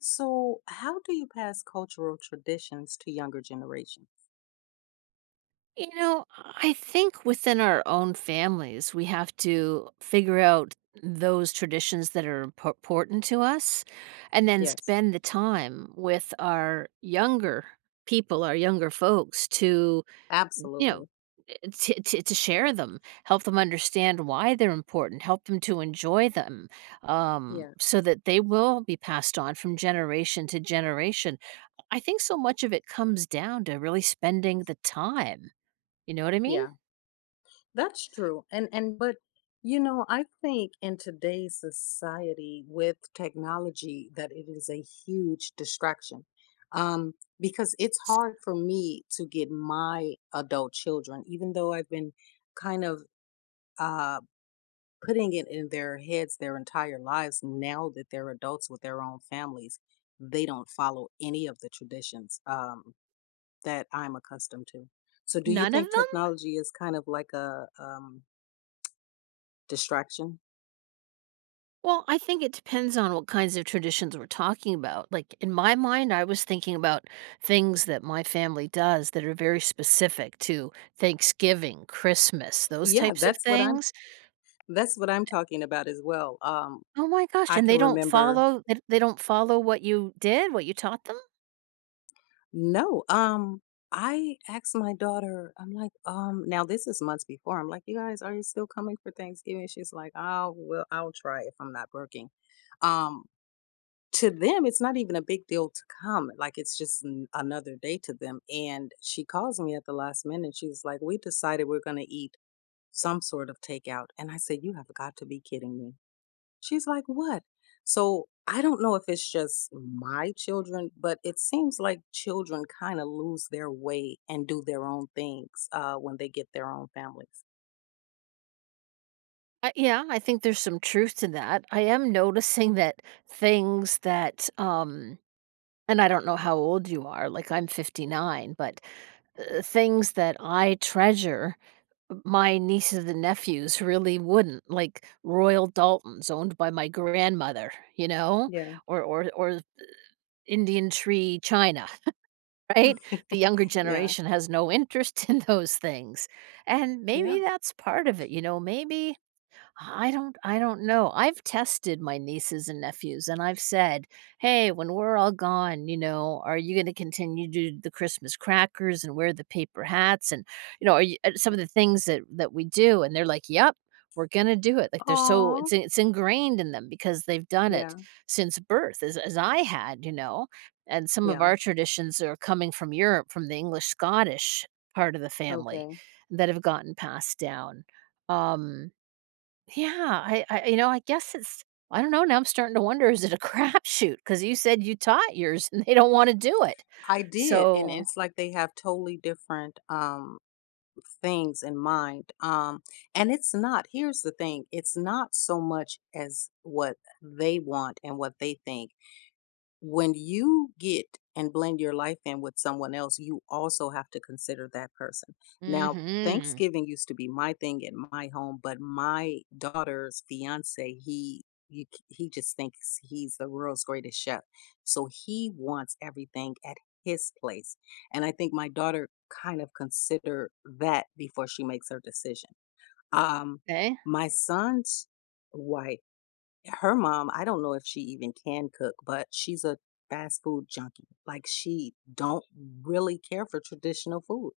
So, how do you pass cultural traditions to younger generations? You know, I think within our own families, we have to figure out those traditions that are important to us and then Yes, spend the time with our younger people, our younger folks to, you know, absolutely. to, share them, help them understand why they're important, help them to enjoy them Yeah, so that they will be passed on from generation to generation. I think so much of it comes down to really spending the time, you know what I mean? yeah, that's true. And but you know, I think in today's society with technology that it is a huge distraction. Because it's S hard for me to get my adult children, even though I've been kind of uh putting it in their heads their entire lives. Now that they're adults with their own families, they don't follow any of the traditions that I'm accustomed to. So do you none of think them? technology is kind of like a distraction? Well, I think it depends on what kinds of traditions we're talking about. Like, in my mind, I was thinking about things that my family does that are very specific to Thanksgiving, Christmas, those Yeah, types of that's what i'm things. that's what i'm talking about as well. Oh my gosh, I and they can don't remember. follow th they don't follow what you did, what you taught them? No. I asked my daughter. I'm like, now this is months before, I'm like, "You guys, are you still coming for Thanksgiving?" She's like, "Oh well, I'll try if I'm not working." um to them, it's not even a big deal to come. Like it's just another day to them. And she calls me at the last minute. She's like, "We decided we're going to eat some sort of takeout." And I said, "You have got to be kidding me." She's like, "What?" So I don't know if it's just my children, but it seems like children kind of lose their way and do their own things when they get their own families. Yeah, I think there's some truth to that. I am noticing that things that, and I don't know how old you are, like, I'm 59, but, things that I treasure, my nieces and nephews really wouldn't, like Royal Daltons owned by my grandmother, you know, Yeah. or Indian tree china, right? The younger Yeah. generation has no interest in those things, and Yeah. maybe that's part of it, you know, maybe I don't know. I've tested my nieces and nephews and I've said, "Hey, when we're all gone, you know, are you gonna continue to do the Christmas crackers and wear the paper hats and, you know, are you some Yeah. of the things that we do?" And they're like, "Yep, we're gonna do it." Like they're so Oh. It's ingrained in them because they've done it Yeah. since birth as I had, you know. And some of Yeah. our traditions are coming from Europe, from the English Scottish part of the family Okay. that have gotten passed down. Um yeah, I you know, I guess it's I don't know, now I'm starting to wonder, is it a crapshoot? Because you said you taught yours and they don't wanna do it. I did, and So it's like they have totally different things in mind. And it's not, here's the thing, it's not so much as what they want and what they think. When you get and blend your life in with someone else, you also have to consider that person. Now, mhm, Thanksgiving used to be my thing in my home, but my daughter's fiance, he he just thinks he's the world's greatest chef. So he wants everything at his place. And I think my daughter kind of consider that before she makes her decision. Um okay. my son's wife, her mom, I don't know if she even can cook, but she's a fast food junkie. Like she don't really care for traditional food.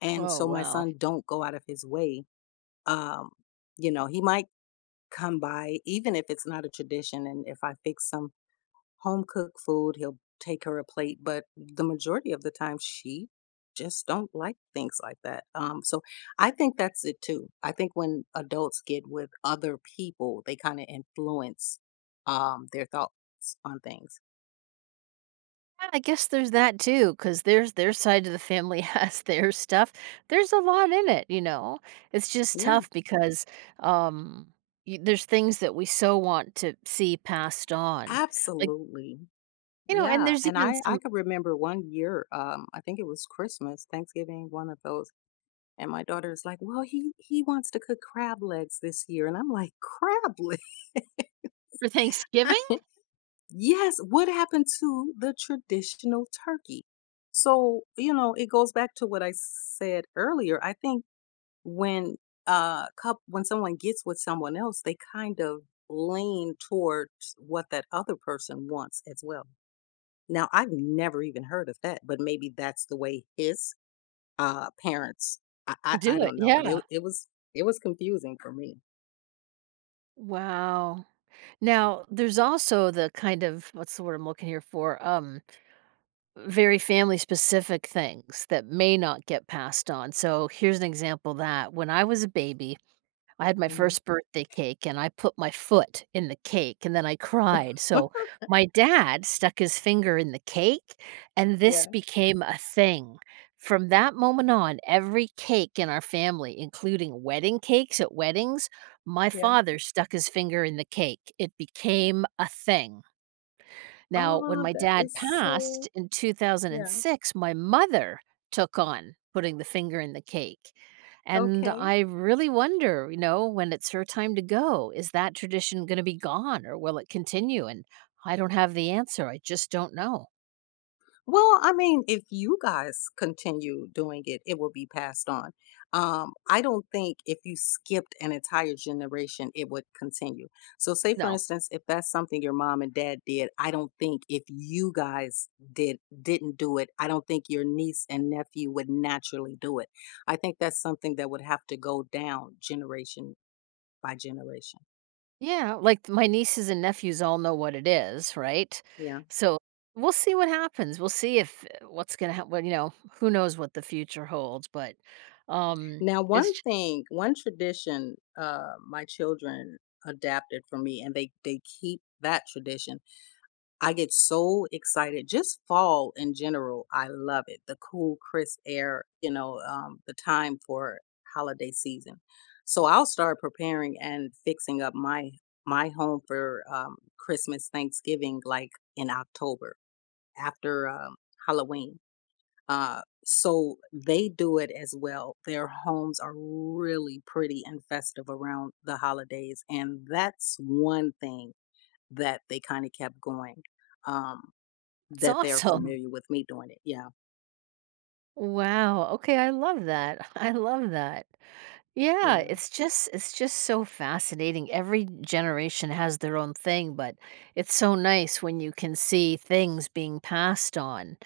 And Oh, so my wow. son don't go out of his way. Um, you know, he might come by even if it's not a tradition, and if I fix some home cooked food, he'll take her a plate, but the majority of the time she just don't like things like that. So I think that's it too. I think when adults get with other people, they kind of influence their thoughts on things. Yeah, I guess there's that too, because there's their side of the family has their stuff. There's a lot in it, you know? It's just Yeah, tough because, um, y there's things that we so want to see passed on. Like, absolutely. you know, and Yeah, there's and even I some could remember one year. I think it was Christmas, Thanksgiving, one of those. And my daughter's like, "Well, he wants to cook crab legs this year," and I'm like, "Crab legs." for Thanksgiving? Yes, what happened to the traditional turkey? So, you know, it goes back to what I said earlier. I think when when someone gets with someone else, they kind of lean towards what that other person wants as well. Now, I've never even heard of that, but maybe that's the way his parents. I Do it, don't know, but it yeah. it was, it was confusing for me. Wow. Now, there's also the kind of what's the word I'm looking here for? Very family specific things that may not get passed on. So here's an example of that when I was a baby, I had my Mhm. first birthday cake and I put my foot in the cake and then I cried. So my dad stuck his finger in the cake and this Yeah, became a thing. From that moment on, every cake in our family, including wedding cakes at weddings, my yeah. father stuck his finger in the cake. It became a thing. Now, when Oh, my that dad is passed so in yeah, 2006, my mother took on putting the finger in the cake. And okay. I really wonder, you know, when it's her time to go, is that tradition going to be gone or will it continue? And I don't have the answer. I just don't know. Well, I mean, if you guys continue doing it, it will be passed on. I don't think if you skipped an entire generation, it would continue. So, say for No. instance, if that's something your mom and dad did, I don't think if you guys didn't do it, I don't think your niece and nephew would naturally do it. I think that's something that would have to go down generation by generation. Yeah. Like my nieces and nephews all know what it is, right? Yeah. So we'll see what happens. We'll see if what's going to happen. You know, who knows what the future holds, but um, Now, one it's, thing, one tradition, my children adapted for me, and they keep that tradition. I get so excited. Just fall in general, I love it. The cool, crisp air, you know, the time for holiday season. So I'll start preparing and fixing up my home for Christmas, Thanksgiving, like in October after Halloween. So they do it as well. Their homes are really pretty and festive around the holidays. And that's one thing that they kind of kept going, um, it's that they're awesome. familiar with me doing it. Yeah. Wow. Okay, I love that. I love that. Yeah, Yeah. It's just so fascinating. Every generation has their own thing, but it's so nice when you can see things being passed on.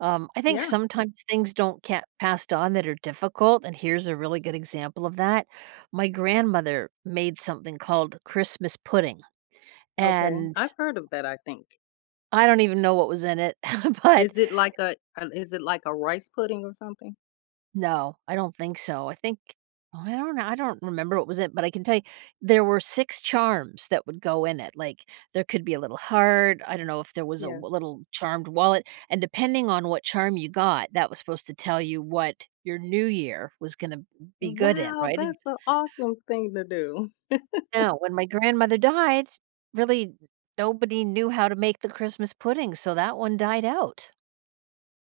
I think Yeah. sometimes things don't get passed on that are difficult, and here's a really good example of that. My grandmother made something called Christmas pudding, Okay. and I've heard of that, I think. I don't even know what was in it, but Is it like a is it like a rice pudding or something? no, I don't think so. I think oh, I don't know. I don't remember what was it, but I can tell you there were six charms that would go in it. Like, there could be a little heart. I don't know if there was a Yeah. w little charmed wallet, and depending on what charm you got, that was supposed to tell you what your new year was gonna be good in, Wow, right? that's If- an awesome thing to do. now, when my grandmother died, really nobody knew how to make the Christmas pudding, so that one died out.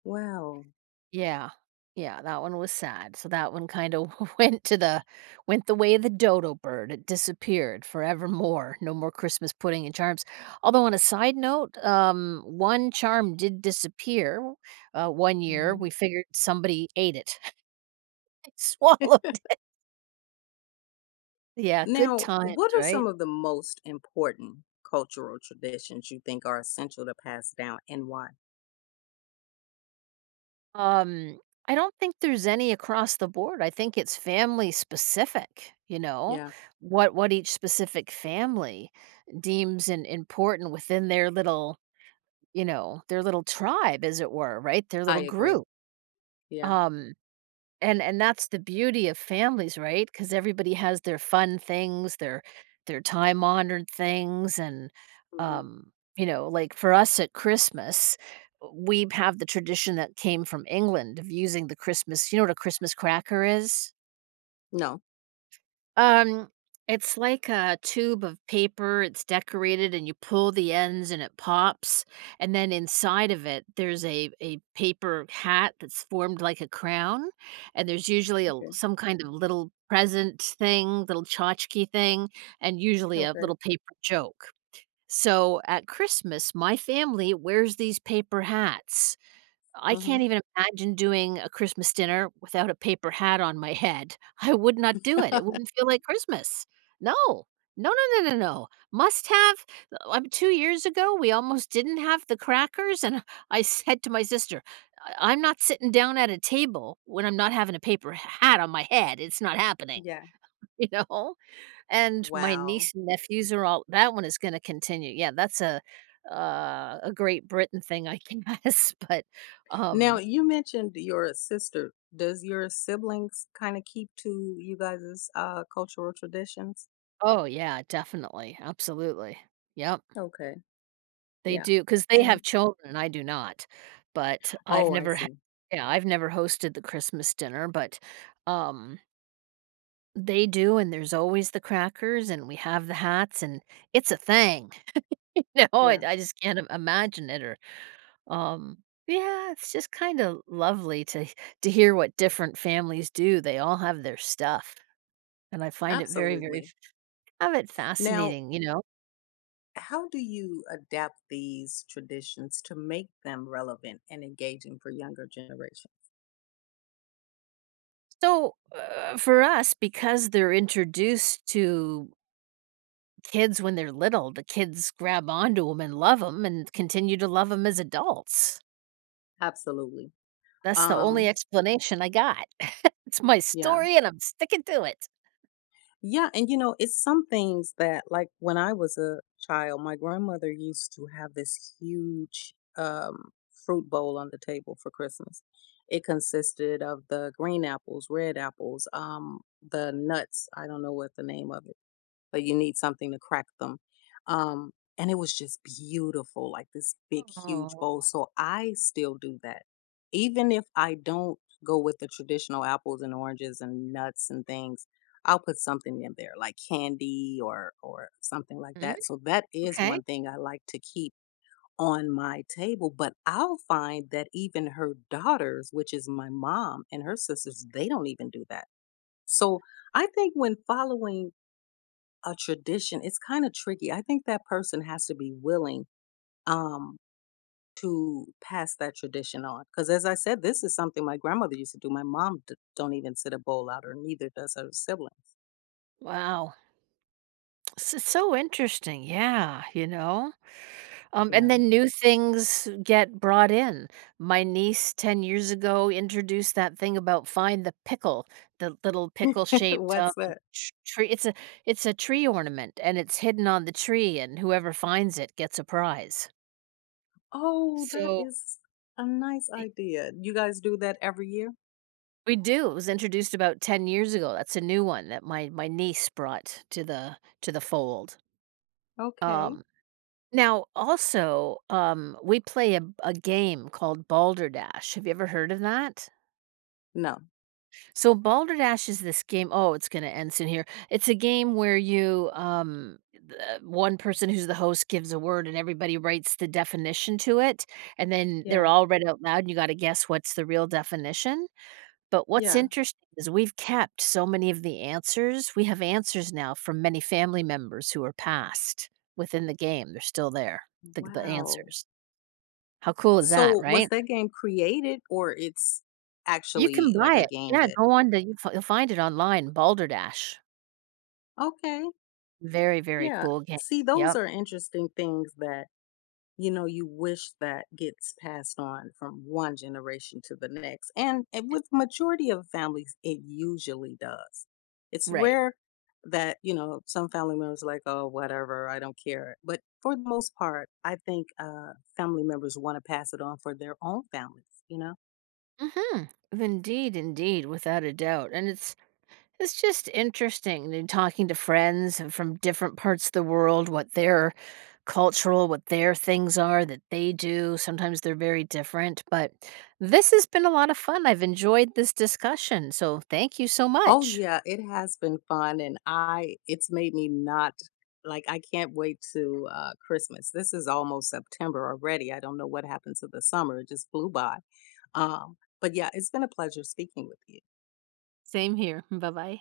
Wow. Yeah. Yeah, that one was sad. So that one kind of went to the went the way of the dodo bird. It disappeared forevermore. No more Christmas pudding and charms. Although on a side note, one charm did disappear. One year we figured somebody ate it, swallowed. Yeah, good Now, times, what are right? some of the most important cultural traditions you think are essential to pass down and why? Um, I don't think there's any across the board. I think it's family specific, you know, Yeah, what each specific family deems and important within their little, you know, their little tribe, as it were, right? Their little I agree. group. Yeah. Um, and that's the beauty of families, right? Because everybody has their fun things, their time-honored things, and, Hmm. You know, like, for us at Christmas, we have the tradition that came from England of using the Christmas, you know what a Christmas cracker is? No. Um, it's like a tube of paper. It's decorated and you pull the ends and it pops. And then inside of it, there's a paper hat that's formed like a crown. And there's usually a Okay. some kind of little present thing, little tchotchke thing, and usually a Okay. little paper joke. So at Christmas, my family wears these paper hats. I Hmm. can't even imagine doing a Christmas dinner without a paper hat on my head. I would not do it. It wouldn't feel like Christmas. No. No, no, no, no, no. Must have. Two years ago, we almost didn't have the crackers and I said to my sister, I'm not sitting down at a table when I'm not having a paper hat on my head. It's not happening." Yeah. You know? And my Wow. niece and nephews are all that one is gonna continue. Yeah, that's a Great Britain thing, I guess, but, Now, um you mentioned your sister. Does your siblings kind of keep to you guys' cultural traditions? oh, yeah, definitely, absolutely. Yep, Okay. they Yeah. do because they And have children, I do not, but I've oh, I never ha see. yeah, I've never hosted the Christmas dinner, but, um, they do, and there's always the crackers, and we have the hats, and it's a thing. No, Yeah, I just can't im imagine it or, um yeah, it's just kinda lovely to hear what different families do, they all have their stuff, and I find it very, very absolutely. f have it Now, fascinating, you know? how do you adapt these traditions to make them relevant and engaging for younger generation? So for us, because they're introduced to kids when they're little, the kids grab onto them and love them and continue to love them as adults. Absolutely. That's the only Um, explanation I got. It's my yeah. story and I'm sticking to it. Yeah, and you know, it's some things that like when I was a child, my grandmother used to have this huge fruit bowl on the table for Christmas. It consisted of the green apples, red apples, the nuts, I don't know what the name of it, but you need something to crack them. Um, and it was just beautiful, like this big, huge bowl. Oh, So I still do that. Even if I don't go with the traditional apples and oranges and nuts and things, I'll put something in there like candy or something like mm, that. So that is okay. one thing I like to keep on my table, but I'll find that even her daughters, which is my mom and her sisters, they don't even do that. So I think when following a tradition, it's kind of tricky. I think that person has to be willing um, to pass that tradition on. Because as I said, this is something my grandmother used to do. My mom don't even sit a bowl out, or neither does her siblings. Wow. So, so interesting. Yeah. You know? And Yeah. then new things get brought in. My niece 10 years ago introduced that thing about find the pickle, the little pickle-shaped, What's that? tr tree, it's a tree ornament, and it's hidden on the tree, and whoever finds it gets a prize. Oh, that So, is a nice I idea. You guys do that every year? we do, it was introduced about 10 years ago, that's a new one that my niece brought to the fold. Okay. Um, now also, we play a game called Balderdash, have you ever heard of that? No. So Balderdash is this game. Oh, it's going to end soon here. It's a game where you, one person who's the host gives a word and everybody writes the definition to it. And then they're Yeah. all read out loud and you got to guess what's the real definition. But what's Yeah. interesting is we've kept so many of the answers. We have answers now from many family members who are passed within the game. They're still there, the Wow. answers. How cool is that, So right? was that game created, or it's You can actually like buy a it. game Yeah, that? go on to, you'll find it online, Balderdash. Okay. Very, very Yeah. cool game. See, those Yep. are interesting things that, you know, you wish that gets passed on from one generation to the next. And It with majority of families, it usually does. It's right. rare that, you know, some family members are like, oh, whatever, I don't care. But for the most part, I think family members want to pass it on for their own families, you know? Mhm. Indeed, indeed, without a doubt, and it's just interesting and talking to friends and from different parts of the world, what their cultural what their things are that they do. Sometimes they're very different, but this has been a lot of fun. I've enjoyed this discussion, so thank you so Oh much. yeah, it has been fun and I it's made me not like I can't wait to Christmas. This is almost September already. I don't know what happened to the summer. It just flew by. But yeah, it's been a pleasure speaking with you. Same here. Bye-bye.